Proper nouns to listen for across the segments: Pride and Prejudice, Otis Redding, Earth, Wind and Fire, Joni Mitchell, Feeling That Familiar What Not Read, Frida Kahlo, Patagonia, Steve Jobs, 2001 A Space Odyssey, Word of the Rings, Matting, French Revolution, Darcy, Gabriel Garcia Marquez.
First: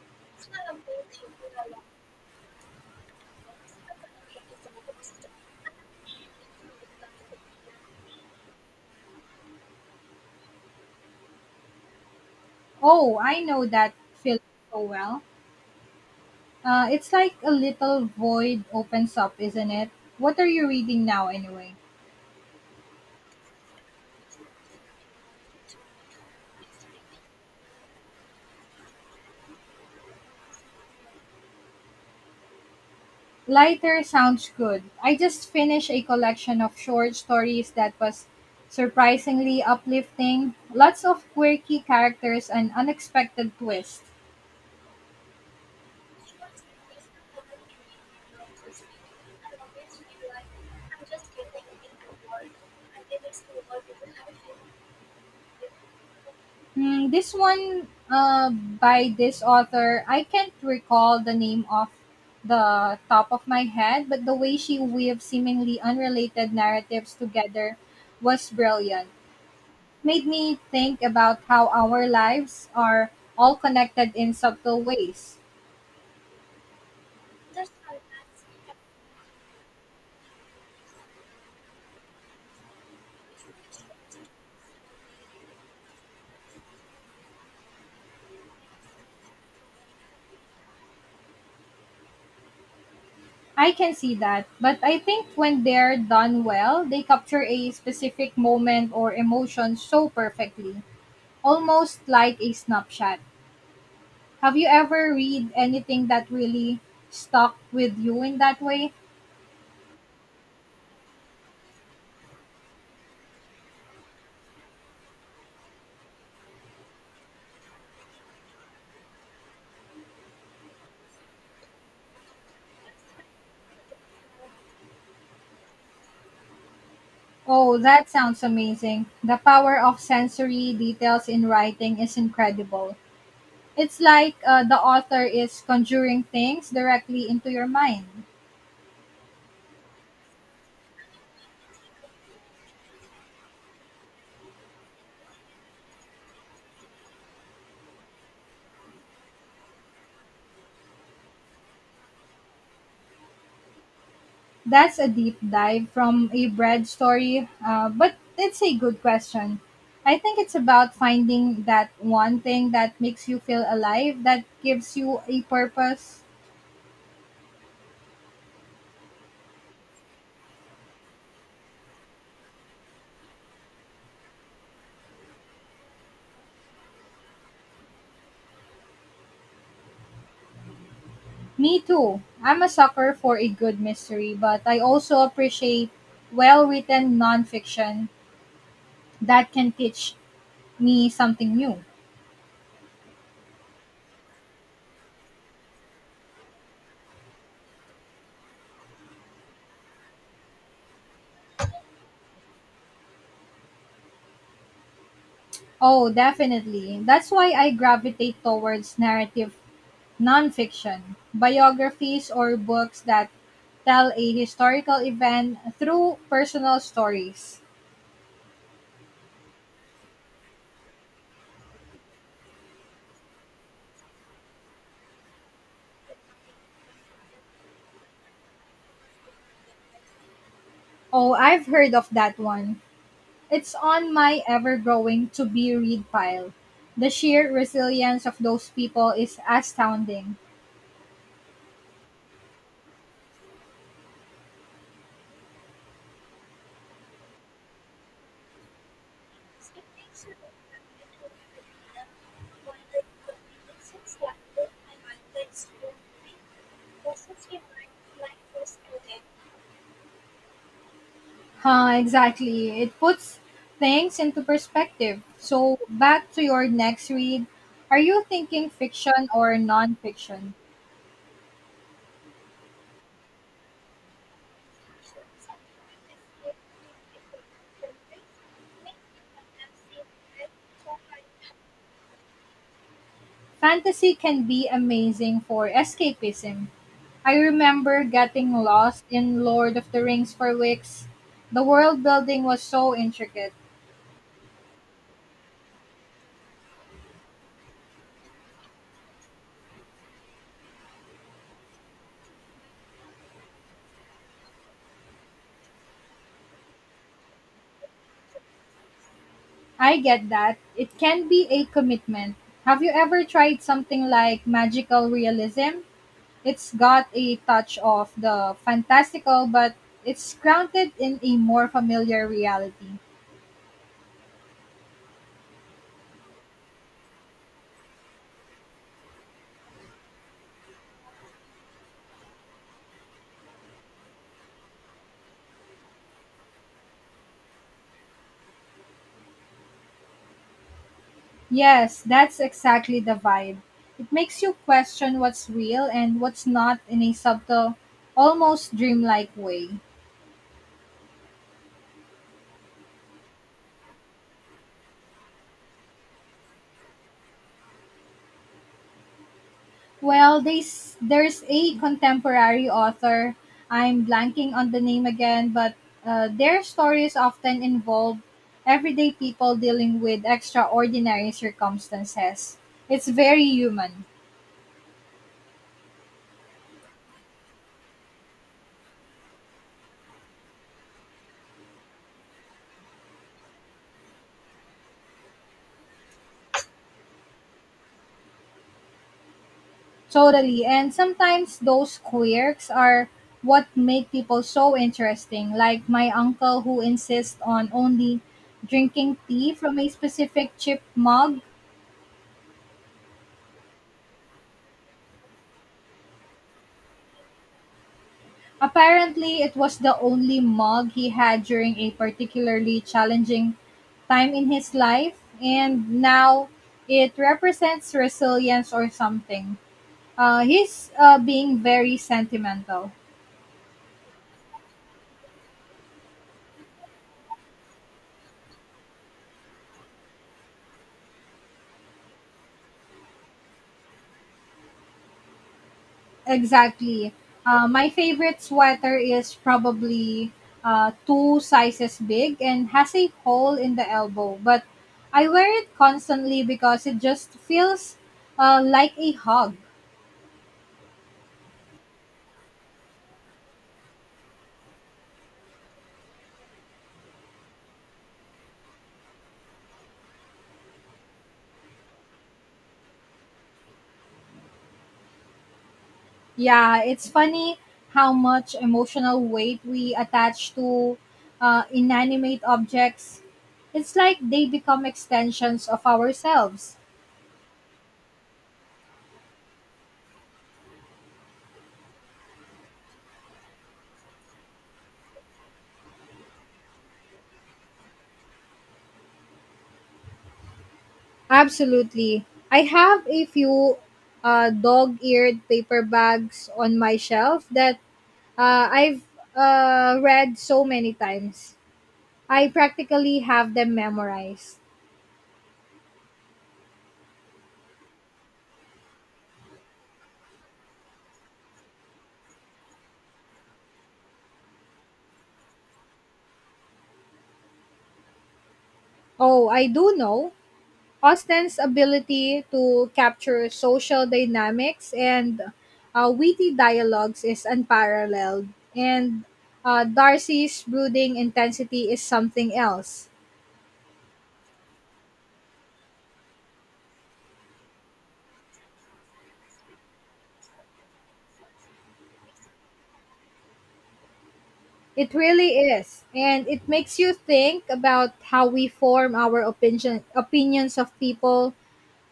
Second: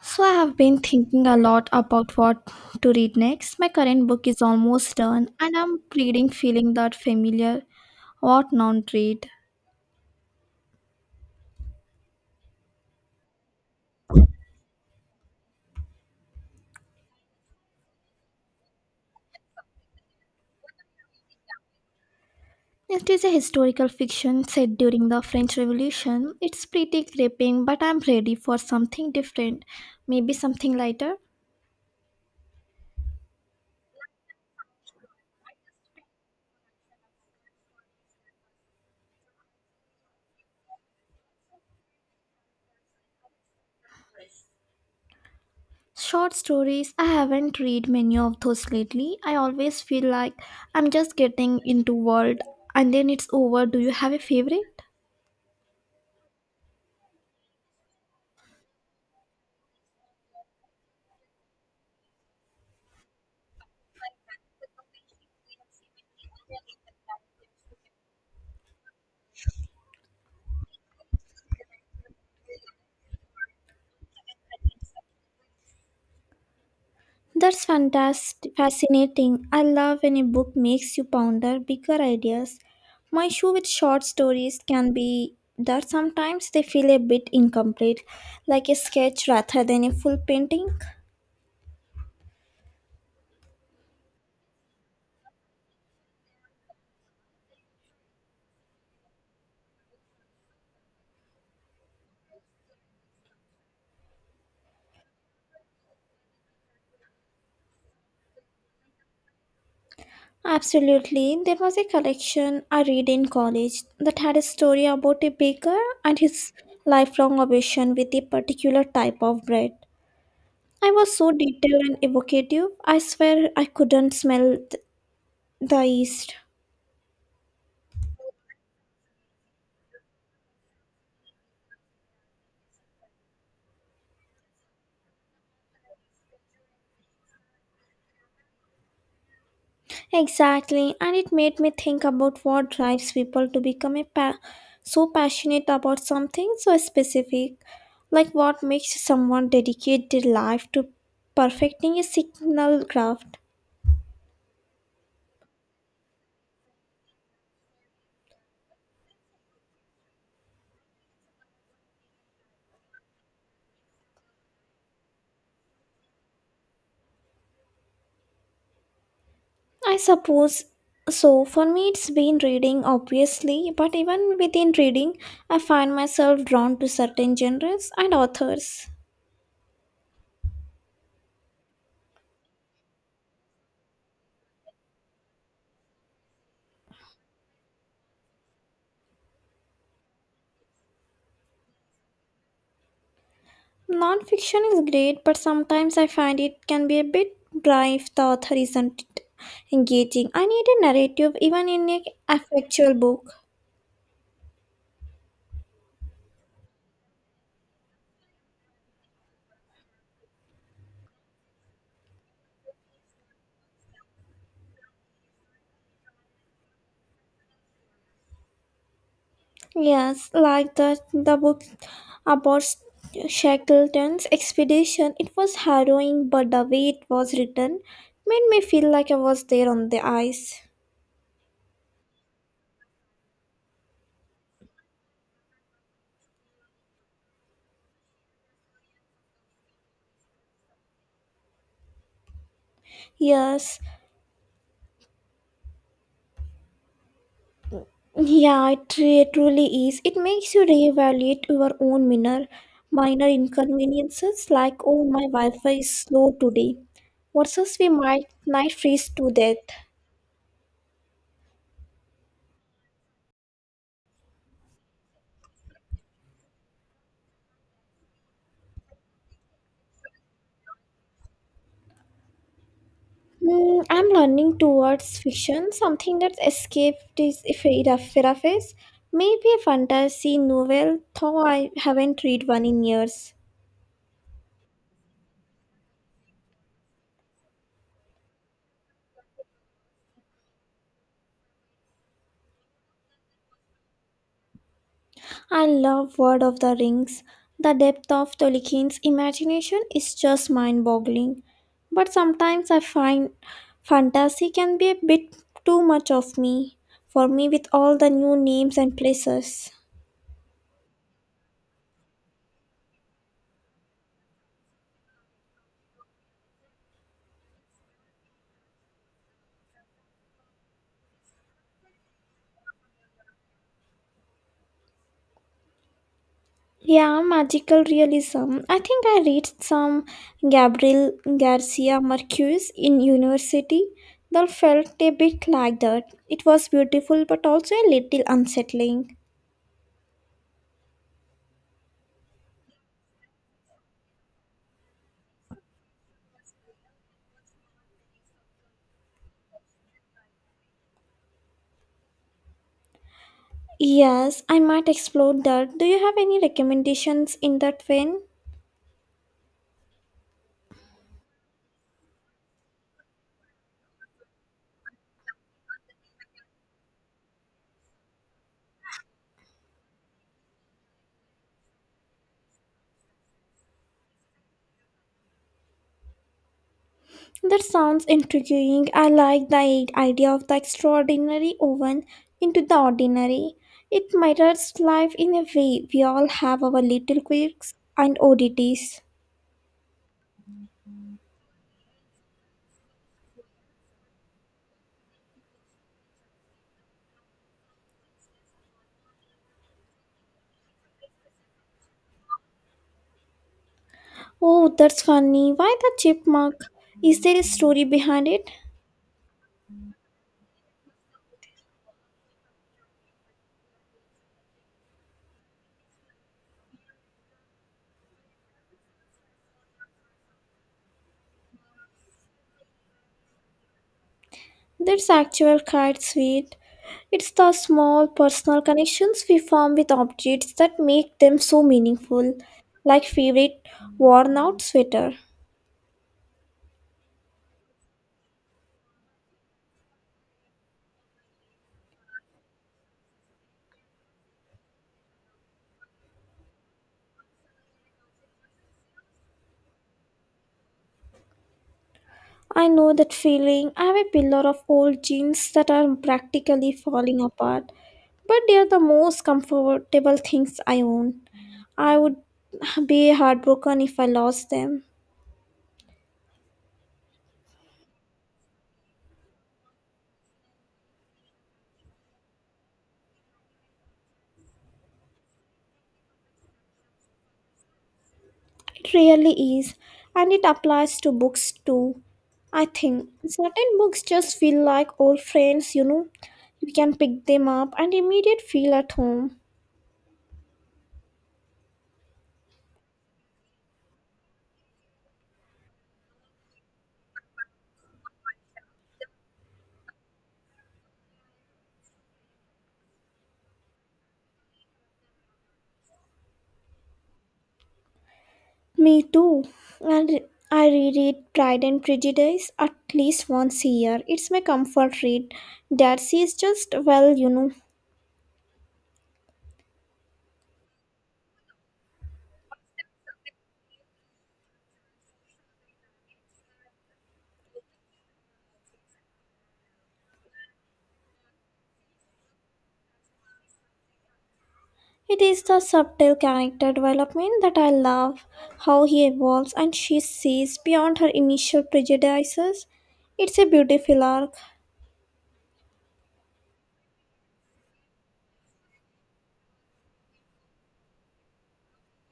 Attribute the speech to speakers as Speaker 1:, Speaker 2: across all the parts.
Speaker 1: So, I have been thinking a lot about what to read next. My current book is almost done, and I'm reading Feeling That Familiar What Not Read.
Speaker 2: Oh, I know that feeling so well. It's like a little void opens up, isn't it? What are you reading now, anyway?
Speaker 1: It is a historical fiction set during the French Revolution. It's pretty gripping, but I'm ready for something different, maybe something lighter.
Speaker 2: Lighter sounds good. I just finished a collection of short stories that was surprisingly uplifting. Lots of quirky characters and unexpected twists.
Speaker 1: Short stories, I haven't read many of those lately. I always feel like I'm just getting into world and then it's over. Do you have a favorite?
Speaker 2: Hmm, this one by this author, I can't recall the name off the top of my head, but the way she weaved seemingly unrelated narratives together was brilliant. Made me think about how our lives are all connected in subtle ways.
Speaker 1: That's fascinating. I love when a book makes you ponder bigger ideas. My issue with short stories can be that sometimes they feel a bit incomplete, like a sketch rather than a full painting.
Speaker 2: I can see that, but I think when they're done well, they capture a specific moment or emotion so perfectly, almost like a snapshot. Have you ever read anything that really stuck with you in that way?
Speaker 1: Absolutely, there was a collection I read in college that had a story about a baker and his lifelong obsession with a particular type of bread. I was so detailed and evocative, I swear I couldn't smell the yeast.
Speaker 2: Oh, that sounds amazing. The power of sensory details in writing is incredible. It's like the author is conjuring things directly into your mind.
Speaker 1: Exactly, and it made me think about what drives people to so passionate about something so specific, like what makes someone dedicate their life to perfecting a signal craft.
Speaker 2: That's a deep dive from a bread story, but it's a good question. I think it's about finding that one thing that makes you feel alive, that gives you a purpose.
Speaker 1: I suppose so. For me, it's been reading, obviously, but even within reading, I find myself drawn to certain genres and authors.
Speaker 2: Me too. I'm a sucker for a good mystery, but I also appreciate well written nonfiction that can teach me something new.
Speaker 1: Non-fiction is great, but sometimes I find it can be a bit dry if the author isn't engaging. I need a narrative even in a factual book.
Speaker 2: Oh, definitely. That's why I gravitate towards narrative nonfiction, biographies, or books that tell a historical event through personal stories.
Speaker 1: Yes, like the book about Shackleton's expedition. It was harrowing, but the way it was written made me feel like I was there on the ice.
Speaker 2: Oh, I've heard of that one. It's on my ever growing to be read pile. The sheer resilience of those people is astounding.
Speaker 1: Yes, Yeah, it truly is. It makes you reevaluate your own minor inconveniences like oh my Wi-Fi is slow today. Versus we might freeze to death.
Speaker 2: Huh, exactly. It puts things into perspective. So, back to your next read. Are you thinking fiction or non-fiction?
Speaker 1: Hmm, I'm learning towards fiction, something that escaped this face, maybe a fantasy novel, though I haven't read one in years.
Speaker 2: Fantasy can be amazing for escapism. I remember getting lost in Lord of the Rings for weeks. The world building was so intricate.
Speaker 1: I love Word of the Rings. The depth of Tolkien's imagination is just mind boggling. But sometimes I find fantasy can be a bit too much of me, for me, with all the new names and places.
Speaker 2: I get that. It can be a commitment. Have you ever tried something like magical realism? It's got a touch of the fantastical, but it's grounded in a more familiar reality.
Speaker 1: Yeah, magical realism. I think I read some Gabriel Garcia Marquez in university. That felt a bit like that. It was beautiful but also a little unsettling.
Speaker 2: Yes, that's exactly the vibe. It makes you question what's real and what's not in a subtle, almost dreamlike way.
Speaker 1: Yes, I might explore that. Do you have any recommendations in that vein?
Speaker 2: Well, there's a contemporary author, I'm blanking on the name again, but their stories often involve everyday people dealing with extraordinary circumstances. It's very human.
Speaker 1: That sounds intriguing. I like the idea of the extraordinary woven into the ordinary. It mirrors life in a way. We all have our little quirks and oddities.
Speaker 2: Totally. And sometimes those quirks are what make people so interesting. Like my uncle who insists on only drinking tea from a specific chip mug.
Speaker 1: Oh, that's funny. Why the chipmunk? Is there a story behind it?
Speaker 2: Apparently, it was the only mug he had during a particularly challenging time in his life. And now it represents resilience or something. He's being very sentimental.
Speaker 1: That's actual quite sweet. It's the small personal connections we form with objects that make them so meaningful, like favorite worn out sweater.
Speaker 2: Exactly. My favorite sweater is probably two sizes big and has a hole in the elbow, but I wear it constantly because it just feels like a hug.
Speaker 1: I know that feeling. I have a pillar of old jeans that are practically falling apart, but they are the most comfortable things I own. I would be heartbroken if I lost them.
Speaker 2: Yeah, it's funny how much emotional weight we attach to inanimate objects. It's like they become extensions of ourselves.
Speaker 1: It really is, and it applies to books too. I think certain books just feel like old friends, you know. You can pick them up and immediate feel at home.
Speaker 2: Absolutely. I have a few dog eared paper bags on my shelf that I've read so many times. I practically have them memorized.
Speaker 1: Me too. And I reread Pride and Prejudice at least once a year. It's my comfort read. Darcy is just well, you know.
Speaker 2: Oh, I do know Austen's ability to capture social dynamics and witty dialogues is unparalleled, and Darcy's brooding intensity is something else.
Speaker 1: It is the subtle character development that I love, how he evolves and she sees beyond her initial prejudices. It's a beautiful arc.
Speaker 2: It really is. And it makes you think about how we form our opinions of people.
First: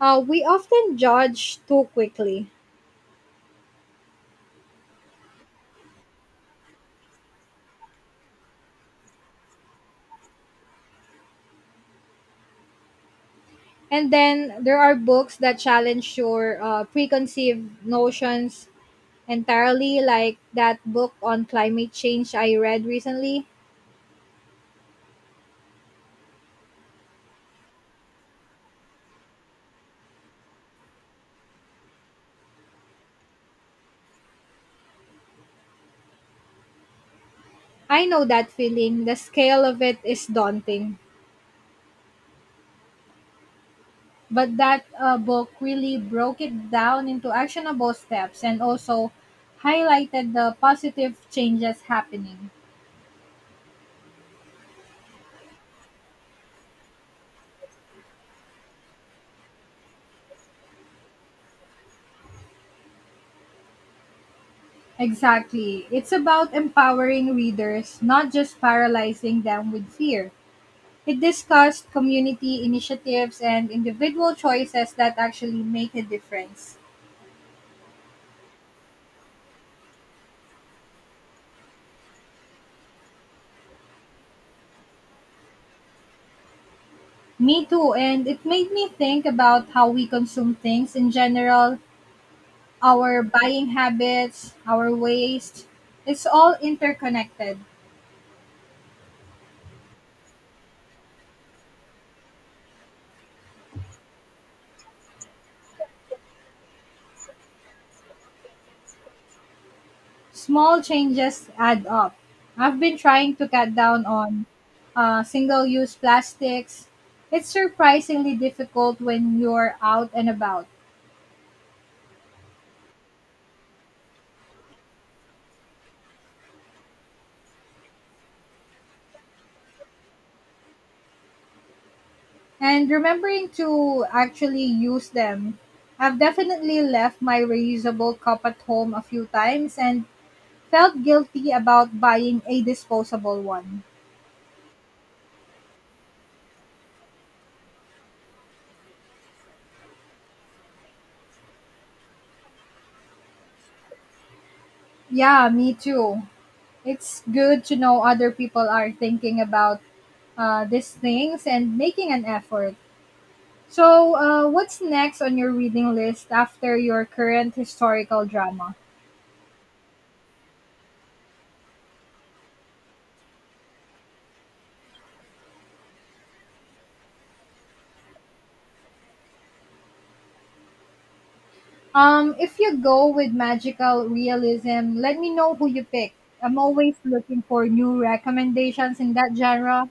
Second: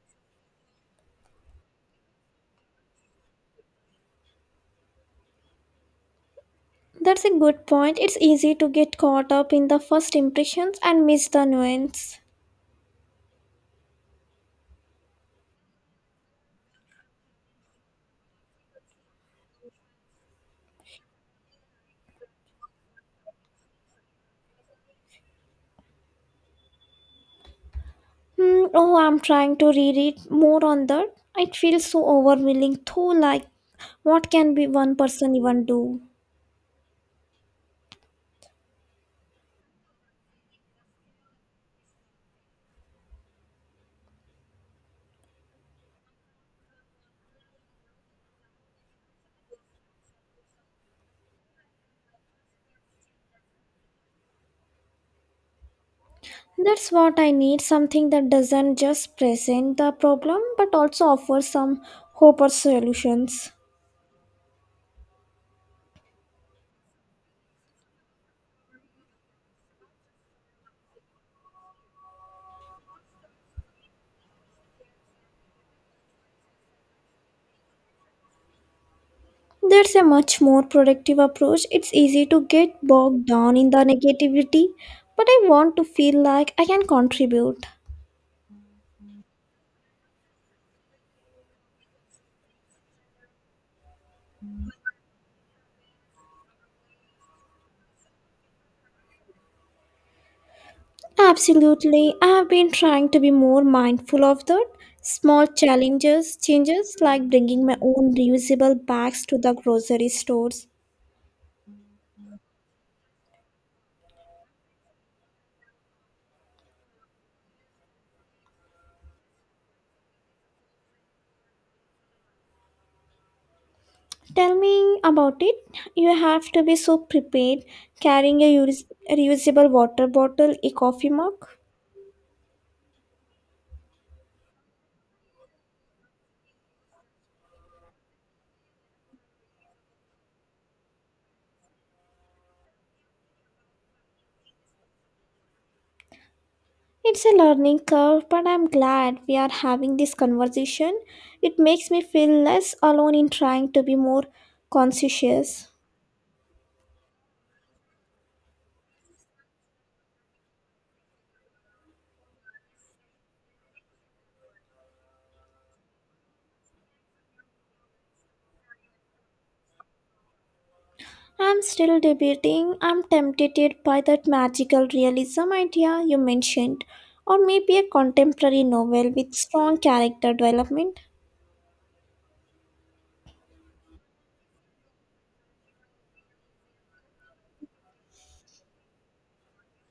Speaker 2: We often judge too quickly.
Speaker 1: That's a good point. It's easy to get caught up in the first impressions and miss the nuance.
Speaker 2: And then there are books that challenge your preconceived notions entirely, like that book on climate change I read recently.
Speaker 1: Oh, I'm trying to reread more on that. It feels so overwhelming, though, like, what can be one person even do?
Speaker 2: I know that feeling. The scale of it is daunting. But that book really broke it down into actionable steps and also highlighted the positive changes happening.
Speaker 1: That's what I need, something that doesn't just present the problem but also offers some hope or solutions.
Speaker 2: Exactly. It's about empowering readers, not just paralyzing them with fear. It discussed community initiatives and individual choices that actually make a difference.
Speaker 1: That's a much more productive approach. It's easy to get bogged down in the negativity, but I want to feel like I can contribute.
Speaker 2: Me too, and it made me think about how we consume things in general, our buying habits, our waste. It's all interconnected.
Speaker 1: Absolutely. I have been trying to be more mindful of that. Small changes like bringing my own reusable bags to the grocery stores.
Speaker 2: Small changes add up. I've been trying to cut down on single use plastics. It's surprisingly difficult when you're out and about.
Speaker 1: Tell me about it. You have to be so prepared, carrying a reusable water bottle, a coffee mug.
Speaker 2: And remembering to actually use them. I've definitely left my reusable cup at home a few times and felt guilty about buying a disposable one.
Speaker 1: It's a learning curve, but I'm glad we are having this conversation. It makes me feel less alone in trying to be more
Speaker 2: Yeah,
Speaker 1: conscientious.
Speaker 2: me too. It's good to know other people are thinking about these things and making an effort. So, what's next on your reading list after your current historical drama?
Speaker 1: I'm still debating. I'm tempted by that magical realism idea you mentioned, or maybe a contemporary novel with strong character development.
Speaker 2: If you go with magical realism, let me know who you pick. I'm always looking for new recommendations in that genre.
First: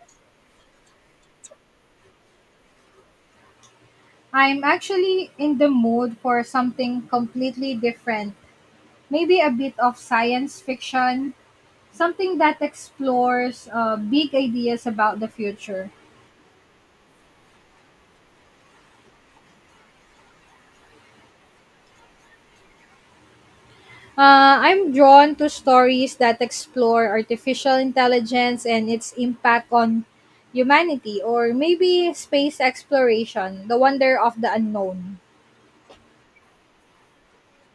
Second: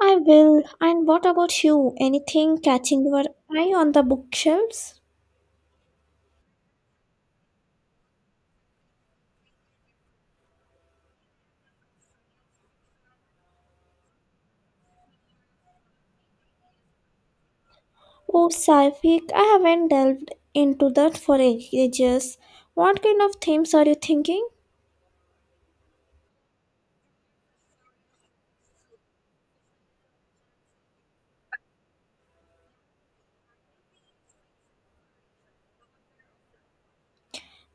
Speaker 1: I will. And what about you? Anything catching your eye on the
Speaker 2: I'm
Speaker 1: bookshelves?
Speaker 2: actually in the mood for something completely different. Maybe a bit of science fiction, something that explores big ideas about the future.
Speaker 1: Oh, Saifik, I haven't delved into that for ages. What kind of themes are you thinking?
Speaker 2: I'm drawn to stories that explore artificial intelligence and its impact on humanity, or maybe space exploration, the wonder of the unknown.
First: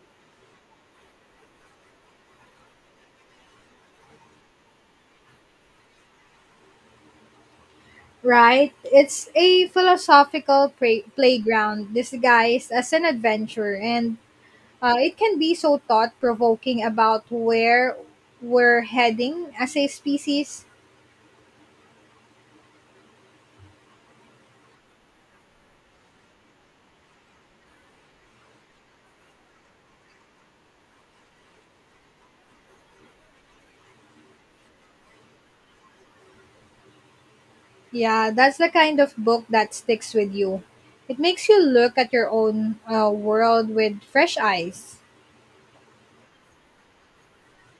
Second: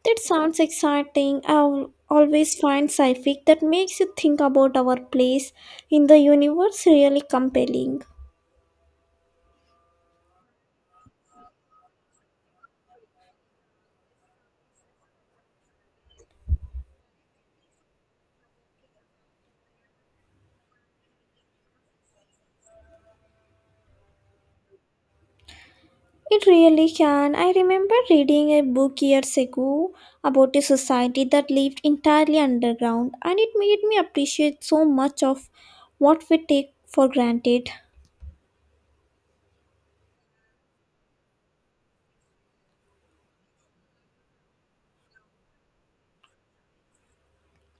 Speaker 1: That sounds exciting. I always find sci-fi that makes you think about our place in the universe really compelling.
Speaker 2: Right? It's a philosophical playground disguised as an adventure, and it can be so thought provoking about where we're heading as a species.
Speaker 1: It really can. I remember reading a book years ago about a society that lived entirely underground, and it made me appreciate so much of what we take for granted.
Speaker 2: Yeah, that's the kind of book that sticks with you. It makes you look at your own world with fresh eyes.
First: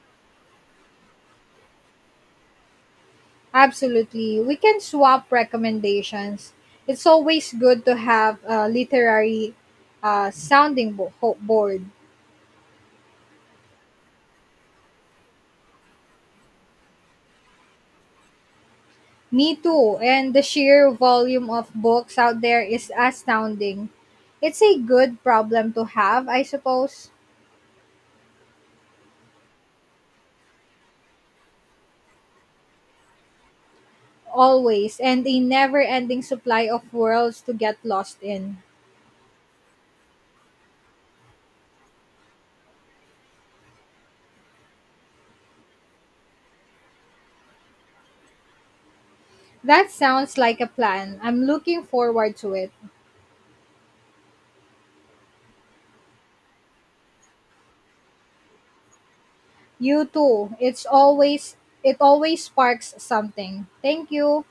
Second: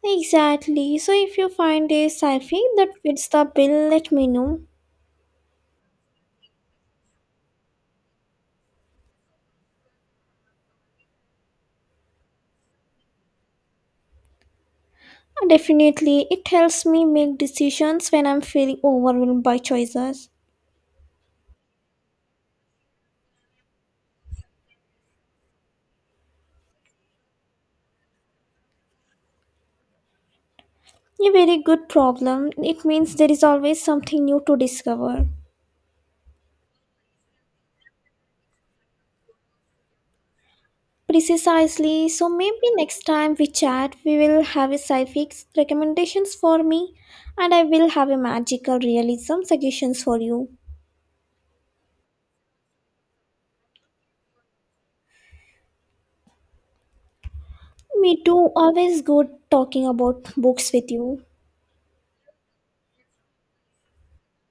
Speaker 1: Exactly. So, if you find a sci-fi that fits the bill, let me
Speaker 2: Absolutely. We
Speaker 1: know.
Speaker 2: can swap recommendations. It's always good to have a literary sounding board.
Speaker 1: Definitely, it helps me make decisions when I'm feeling overwhelmed
Speaker 2: Me
Speaker 1: by
Speaker 2: too.
Speaker 1: choices.
Speaker 2: And the sheer volume of books out there is astounding. It's a good problem to have, I suppose,
Speaker 1: A very good problem. It means there is always something new to
Speaker 2: always,
Speaker 1: discover.
Speaker 2: and a never ending supply of worlds to get lost in.
Speaker 1: Precisely. So maybe next time we chat, we will have a sci-fix recommendations for me, and I will have a magical realism
Speaker 2: That
Speaker 1: suggestions for
Speaker 2: sounds
Speaker 1: you.
Speaker 2: like a plan. I'm looking forward to it.
Speaker 1: Me too. Always good talking
Speaker 2: You
Speaker 1: about
Speaker 2: too.
Speaker 1: books
Speaker 2: It's
Speaker 1: with you.
Speaker 2: always it always sparks something. Thank you.